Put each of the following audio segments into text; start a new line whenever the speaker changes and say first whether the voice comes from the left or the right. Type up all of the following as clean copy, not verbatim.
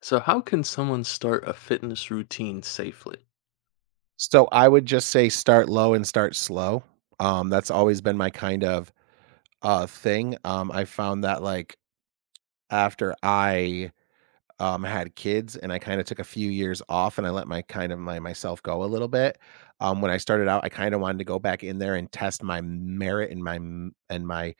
left: So how can someone start a fitness routine safely?
right: So I would just say start low and start slow. That's always been my kind of thing. I found that like after I had kids and I kind of took a few years off and I let my kind of my myself go a little bit. When I started out, I kind of wanted to go back in there and test my merit and my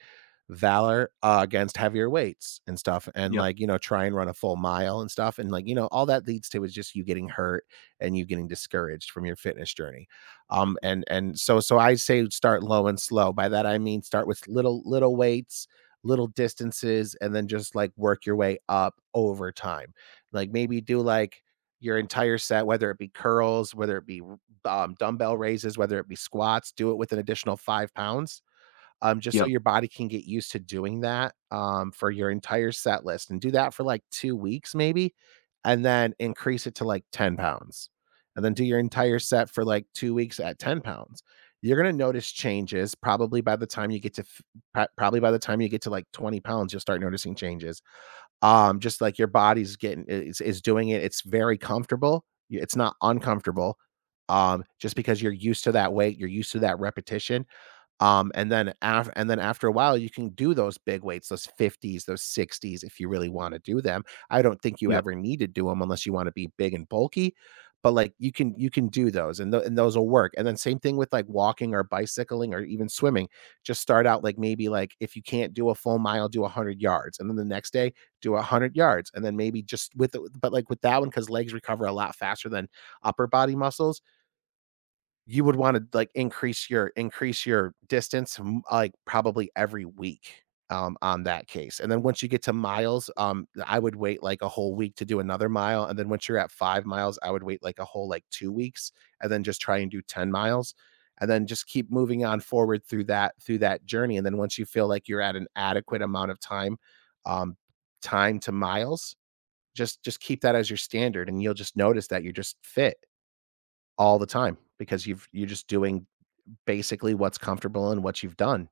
right: valor against heavier weights and stuff and
left: Yeah,
right: like try and run a full mile and stuff and like all that leads to is just you getting hurt and you getting discouraged from your fitness journey and so I say start low and slow by that I mean start with little weights little distances and then just like work your way up over time like maybe do like your entire set whether it be curls whether it be dumbbell raises whether it be squats do it with an additional $5. Just so
left: yeah,
right: your body can get used to doing that, for your entire set list and do that for like 2 weeks maybe, and then increase it to like $10, and then do your entire set for like 2 weeks at $10. You're gonna notice changes probably by the time you get to f pro probably by the time you get to like $20, you'll start noticing changes. Just like your body's getting is doing it, it's very comfortable, y it's not uncomfortable, just because you're used to that weight, you're used to that repetition. And then after a while, you can do those big weights, those 50s, those 60s if you really wanna do them. I don't think you
left: yeah.
right: ever need to do them unless you wanna be big and bulky, but, like, you can do those, and those will work, and then same thing with, like, walking or bicycling or even swimming. Just start out, like, maybe, like, if you can't do a full mile, do 100 yards, and then the next day, do 100 yards, and then maybe just with the but, like, with that one because legs recover a lot faster than upper body muscles, you would wanna, like, increase your distance, m like, probably every week, on that case, and then once you get to miles, I would wait, like, a whole week to do another mile, and then once you're at 5 miles, I would wait, like, a whole, like, 2 weeks, and then just try and do 10 miles, and then just keep moving on forward through that journey, and then once you feel like you're at an adequate amount of time, um, time to miles, just keep that as your standard, and you'll just notice that you're just fit all the time because you're just doing basically what's comfortable and what you've done.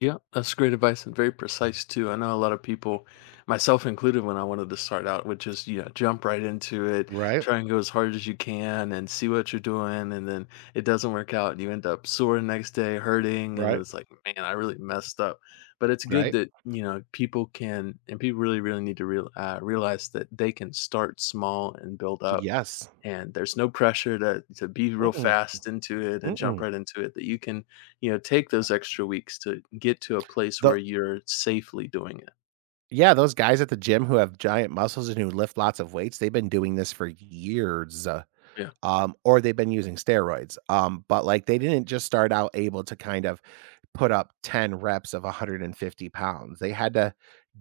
left: Yeah, that's great advice and very precise too. I know a lot of people, myself included, when I wanted to start out, would just, you know, jump right into it,
right: Right,
left: try and go as hard as you can and see what you're doing. And then it doesn't work out. And You end up sore the next day, hurting. And
right: right.
left: it's like, man, I really messed up. But it's good
right: Right?
left: that, you know, people can, and people really, really need to realize that they can start small and build up.
right: Yes.
left: And there's no pressure to be real
right: Mm-mm,
left: fast into it and jump
right: mm-mm.
left: right into it, that you can you know, take those extra weeks to get to a place where
right: The
left: you're safely doing it.
right: Yeah, those guys at the gym who have giant muscles and who lift lots of weights, they've been doing this for years,
left: Yeah.
right: or they've been using steroids. But, like, they didn't just start out able to kind of put up 10 reps of $150. They had to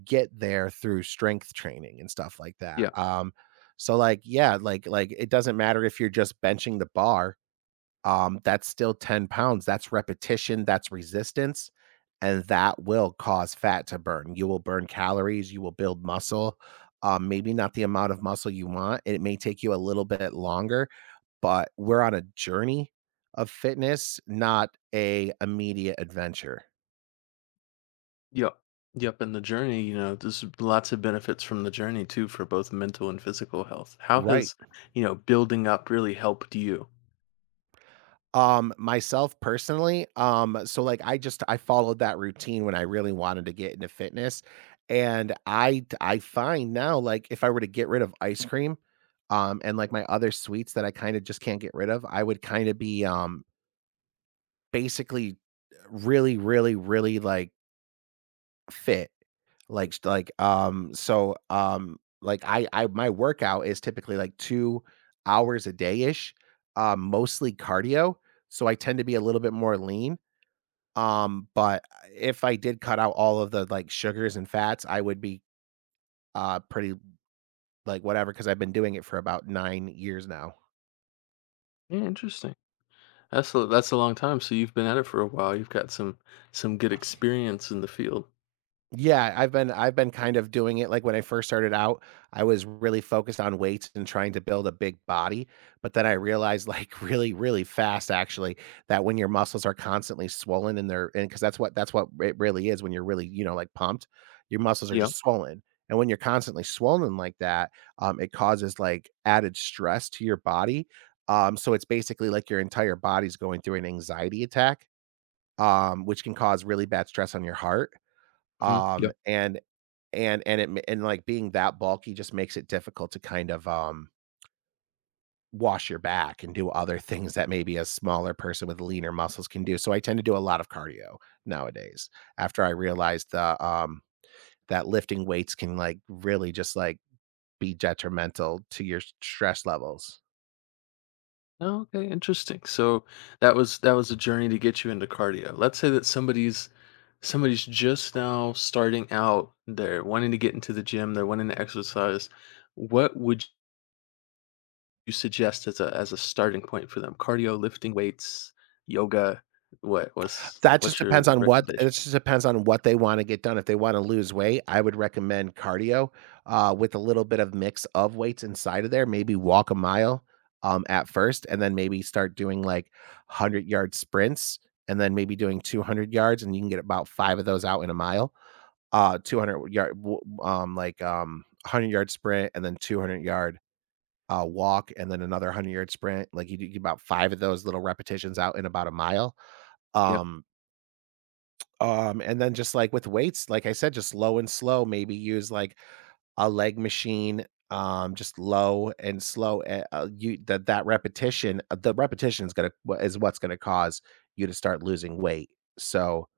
right: get there through strength training and stuff like that.
left: Yeah.
right: So, like, yeah, like, it doesn't matter if you're just benching the bar that's still $10. That's repetition, that's resistance, and that will cause fat to burn. You will burn calories, you will build muscle. Maybe not the amount of muscle you want. It may take you a little bit longer, but we're on a journey of fitness, not a immediate adventure.
left: Yep. Yep. And the journey, you know, there's lots of benefits from the journey too for both mental and physical health. How
right: Right.
left: has, you know, building up really helped you?
right: Myself personally, so, like, I followed that routine when I really wanted to get into fitness, and I find now, like, if I were to get rid of ice cream, and, like, my other sweets that I kinda just can't get rid of, I would kinda be, basically, really, really, really, like, fit. Like st like, so, like, I my workout is typically, like, 2 hours a day-ish, mostly cardio, so I tend to be a little bit more lean. But if I did cut out all of the, like, sugars and fats, I would be, pretty, like, whatever because 'cause I've been doing it for about 9 years now.
left: Yeah, interesting. That's a long time. So you've been at it for a while. You've got some good experience in the field.
right: Yeah, I've been kind of doing it, like, when I first started out, I was really focused on weights and trying to build a big body, but then I realized, like, really, really fast, actually, that when your muscles are constantly swollen and they're and because that's what it really is when you're really, you know, like, pumped, your muscles are
left: Yeah.
right: just swollen, and when you're constantly swollen like that, it causes, like, added stress to your body, so it's basically like your entire body's going through an anxiety attack, which can cause really bad stress on your heart,
left: Yeah.
right: um, and and it ma and, like, being that bulky just makes it difficult to kind of, wash your back and do other things that maybe a smaller person with leaner muscles can do, so I tend to do a lot of cardio nowadays after I realized that lifting weights can, like, really just, like, be detrimental to your stress levels.
left: Oh, okay, interesting. So that was a journey to get you into cardio. Let's say that somebody's just now starting out, they're wanting to get into the gym, they're wanting to exercise, what would you suggest as a starting point for them? Cardio, lifting weights, yoga,
right: That just
left: what's your
right: depends on
left: recommendation?
right: what they wanna get done. If they wanna lose weight, I would recommend cardio, with a little bit of mix of weights inside of there, maybe walk a mile, at first, and then maybe start doing, like, hundred-yard sprints, and then maybe doing 200 yards, and you can get about 5 of those out in a mile. Uh, 200 yard w um, like, um, Hundred-yard sprint and then 200-yard, walk, and then another hundred-yard sprint. Like, you get about 5 of those little repetitions out in about a mile.
left: Yeah.
right: Um and then just, like, with weights, like I said, just low and slow, maybe use, like, a leg machine, just low and slow, eh, you that that repetition the repetition is gonna wha is what's gonna cause you to start losing weight. So,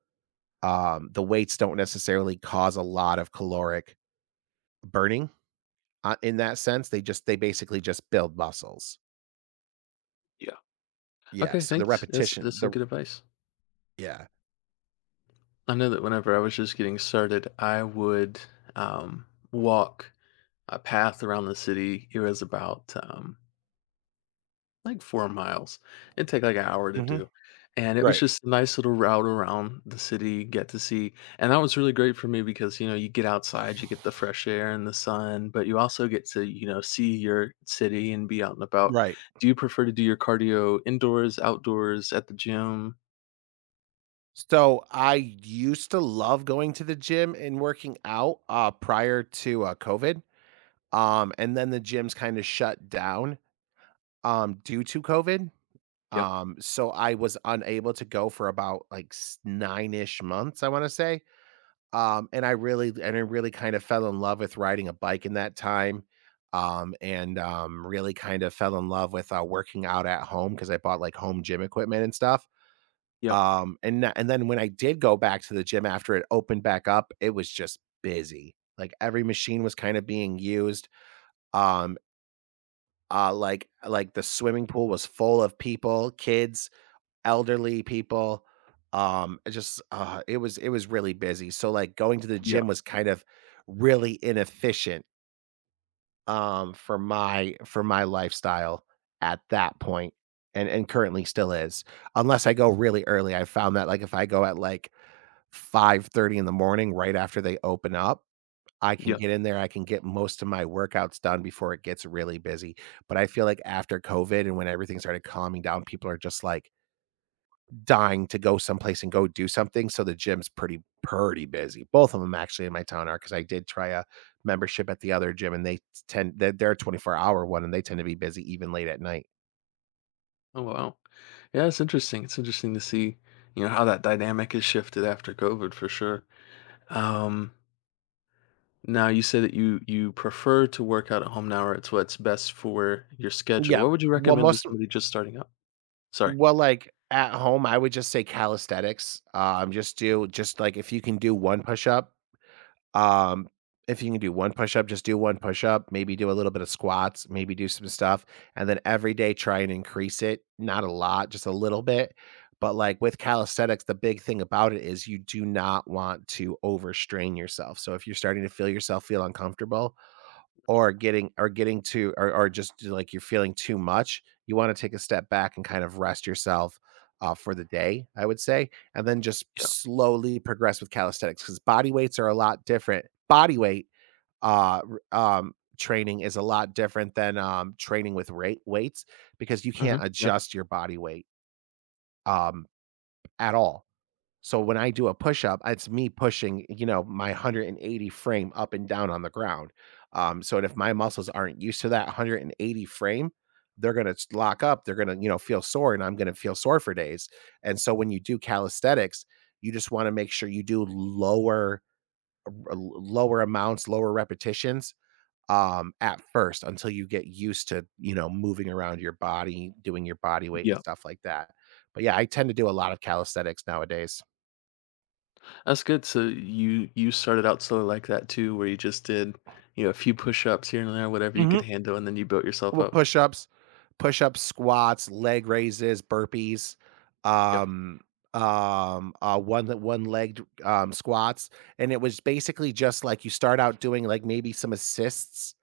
right: the weights don't necessarily cause a lot of caloric burning, in that sense, they basically just build muscles.
left: Yeah.
right: Yeah,
left: Okay,
right: so the
left: thanks.
right: repetition
left: That's some
right: the
left: good advice.
right: Yeah.
left: I know that whenever I was just getting started, I would um walk a path around the city. It was about like 4 miles. It'd take like an hour to
right: Mhm.
left: do, and it was
right: Right,
left: just a nice little route around the city, get to see and that was really great for me because, you know, you get outside, you get the fresh air and the sun, but you also get to, you know, see your city and be out and about.
right: right.
left: Do you prefer to do your cardio indoors, outdoors, at the gym?
right: So I used to love going to the gym and working out, prior to, COVID, and then the gyms kinda shut down, due to COVID,
left: Yep,
right: so I was unable to go for about, like, 9-ish months, I wanna say, and I really kind of fell in love with riding a bike in that time, and really kind of fell in love with, working out at home because I bought, like, home gym equipment and stuff,
left: yep,
right: and then when I did go back to the gym after it opened back up, it was just busy. Like, every machine was kinda being used. Um, like, the swimming pool was full of people, kids, elderly people. It was really busy. So, like, going to the
left: yep,
right: gym was kind of really inefficient, for my lifestyle at that point, and currently still is. Unless I go really early, I found that, like, if I go at, like, 5:30 in the morning right after they open up. I can
left: yep.
right: get in there, I can get most of my workouts done before it gets really busy, but I feel like after COVID and when everything started calming down, people are just, like, dying to go someplace and go do something, so the gym's pretty busy. Both of them actually in my town are because I did try a membership at the other gym and they tend they're a 24 hour one and they tend to be busy even late at night.
left: Oh, wow. Yeah, it's interesting. It's interesting to see, you know, how that dynamic has shifted after COVID for sure. Um Now you say that you prefer to work out at home now, or it's what's best for your schedule.
right: Yeah.
left: What would you
right: Well,
left: recommend to
right: most
left: somebody just starting out? Sorry.
right: Well, like, at home, I would just say calisthenics. Just do just, like, if you can do 1 push-up, um, if you can do 1 push-up, just do 1 push-up, maybe do a little bit of squats, maybe do some stuff, and then every day try and increase it, not a lot, just a little bit, but, like, with calisthenics, the big thing about it is you do not want to overstrain yourself. So if you're starting to feel yourself feel uncomfortable, or getting to or just like you're feeling too much, you want to take a step back and kind of rest yourself for the day, I would say. And then just
left: Yeah.
right: slowly progress with calisthenics, because body weights are a lot different. Body weight training is a lot different than training with rate weights, because you can't
left: Yeah.
right: adjust your body weight um, at all. So when I do a push up, it's me pushing, you know, my 180 frame up and down on the ground. So if my muscles aren't used to that 180 frame, they're gonna lock up. They're gonna, you know, feel sore, and I'm gonna feel sore for days. And so when you do calisthenics, you just want to make sure you do lower, lower amounts, lower repetitions at first, until you get used to, you know, moving around your body, doing your body weight and
left: Yeah.
right: stuff like that. But yeah, I tend to do a lot of calisthenics nowadays.
left: That's good. So you started out slowly like that too, where you just did you know a few push ups here and there, whatever you could
right: Hmm.
left: handle, and then you built yourself
right: Well,
left: up.
right: push-ups, push-ups, squats, leg raises, burpees,
left: Yeah.
right: um, one-legged squats. And it was basically just like you start out doing like maybe some assists.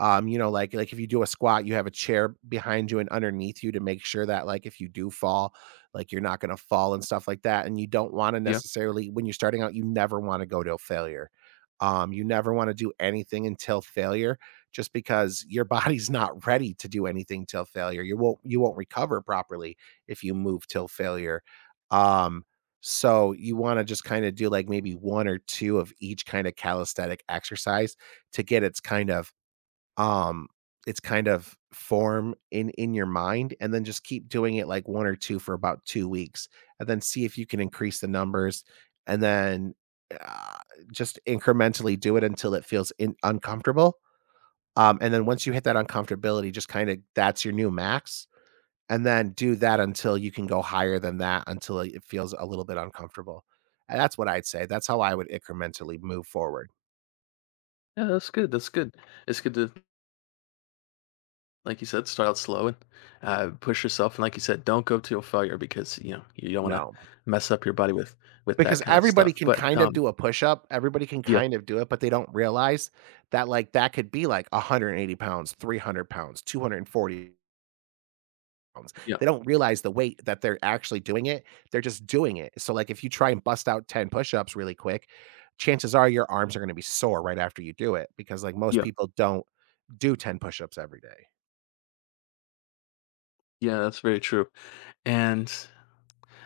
right: You know, like if you do a squat, you have a chair behind you and underneath you to make sure that, like, if you do fall, like you're not gonna fall and stuff like that. And you don't want to
left: Yeah.
right: necessarily, when you're starting out, you never want to go to a failure. You never want to do anything until failure, just because your body's not ready to do anything till failure. You won't recover properly if you move till failure. Um, so you want to just kind of do like maybe one or two of each kind of calisthenic exercise to get its kind of um, it's kind of form in your mind, and then just keep doing it like 1 or 2 for about 2 weeks, and then see if you can increase the numbers, and then, uh, just incrementally do it until it feels in uncomfortable. And then once you hit that uncomfortability, just kinda, that's your new max. And then do that until you can go higher than that, until it feels a little bit uncomfortable. And that's what I'd say. That's how I would incrementally move forward.
left: Yeah. That's good. That's good. It's good to like you said, start out slow and push yourself. And like you said, don't go to a failure because you know you don't want to
right: No.
left: mess up your body with that
right: Because
left: kind of
right: everybody
left: stuff.
right: can
left: But
right: kind of do a push-up, everybody can
left: yeah.
right: kind of do it, but they don't realize that, like, that could be, like, 180 pounds, 300 pounds, 240 pounds.
left: Yeah.
right: They don't realize the weight that they're actually doing. It, they're just doing it. So, like, if you try and bust out 10 push-ups really quick, chances are your arms are gonna be sore right after you do it, because, like, most
left: Yeah.
right: people don't do 10 push-ups every day.
left: Yeah, that's very true. And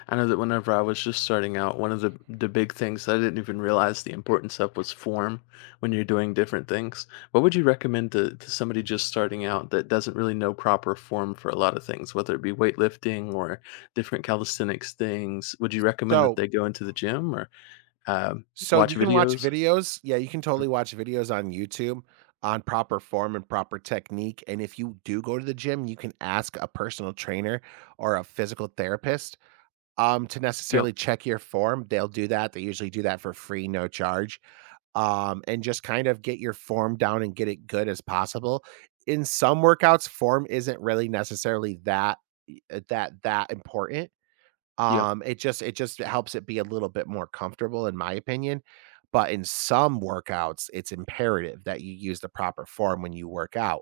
left: I know that whenever I was just starting out, one of the big things that I didn't even realize the importance of was form when you're doing different things. What would you recommend to somebody just starting out that doesn't really know proper form for a lot of things, whether it be weightlifting or different calisthenics things? Would you recommend that
right: So
left: they go into the gym or um,
right: So
left: watch
right: you can
left: videos?
right: watch videos. Yeah, you can
left: Mm,
right: totally watch videos on YouTube on proper form and proper technique. And if you do go to the gym, you can ask a personal trainer or a physical therapist to
left: Yeah,
right: necessarily check your form. They'll do that. They usually do that for free, no charge. And just kind of get your form down and get it good as possible. In some workouts, form isn't really necessarily that that important.
left: yeah,
right: It just, it just helps it be a little bit more comfortable in my opinion, but in some workouts, it's imperative that you use the proper form when you work out,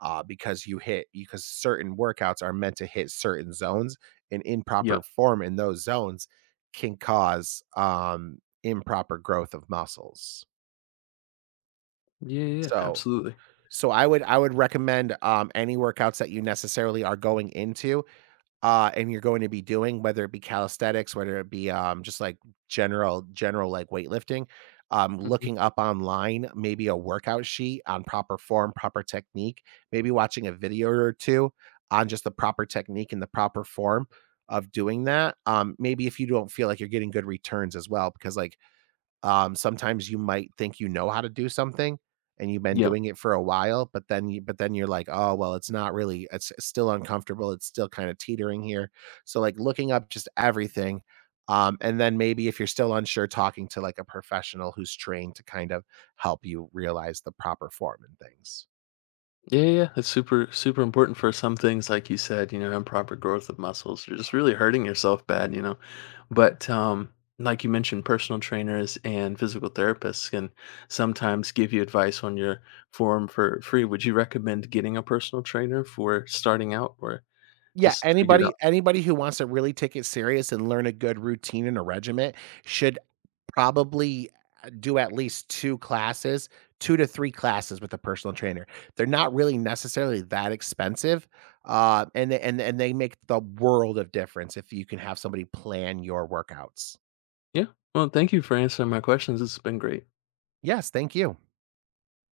right: because you hit because certain workouts are meant to hit certain zones, and
left: yeah,
right: improper form in those zones can cause, improper growth of muscles.
left: yeah,
right: So
left: absolutely.
right: so I would, I would recommend, any workouts that you necessarily are going into and you're going to be doing, whether it be calisthenics, whether it be, just like general like weightlifting,
left: Mhm.
right: looking up online maybe a workout sheet on proper form, proper technique, maybe watching a video or two on just the proper technique and the proper form of doing that. Maybe if you don't feel like you're getting good returns as well, because like, sometimes you might think you know how to do something and you've been
left: Yeah.
right: doing it for a while, but then you but then you're like, "Oh, well, it's not really, it's still uncomfortable. It's still kind of teetering here." So like looking up just everything, and then maybe if you're still unsure, talking to like a professional who's trained to kind of help you realize the proper form and things.
left: Yeah, it's super, super important for some things, like you said, you know, improper growth of muscles. You're just really hurting yourself bad, you know. But like you mentioned, personal trainers and physical therapists can sometimes give you advice on your form for free. Would you recommend getting a personal trainer for starting out or
right: Yeah,
left: just figure it out?
right: anybody who wants to really take it serious and learn a good routine and a regiment should probably do at least 2 classes, 2 to 3 classes with a personal trainer. They're not really necessarily that expensive, and they make the world of difference if you can have somebody plan your workouts.
left: Yeah. Well, thank you for answering my questions. It's been great.
right: Yes, thank you.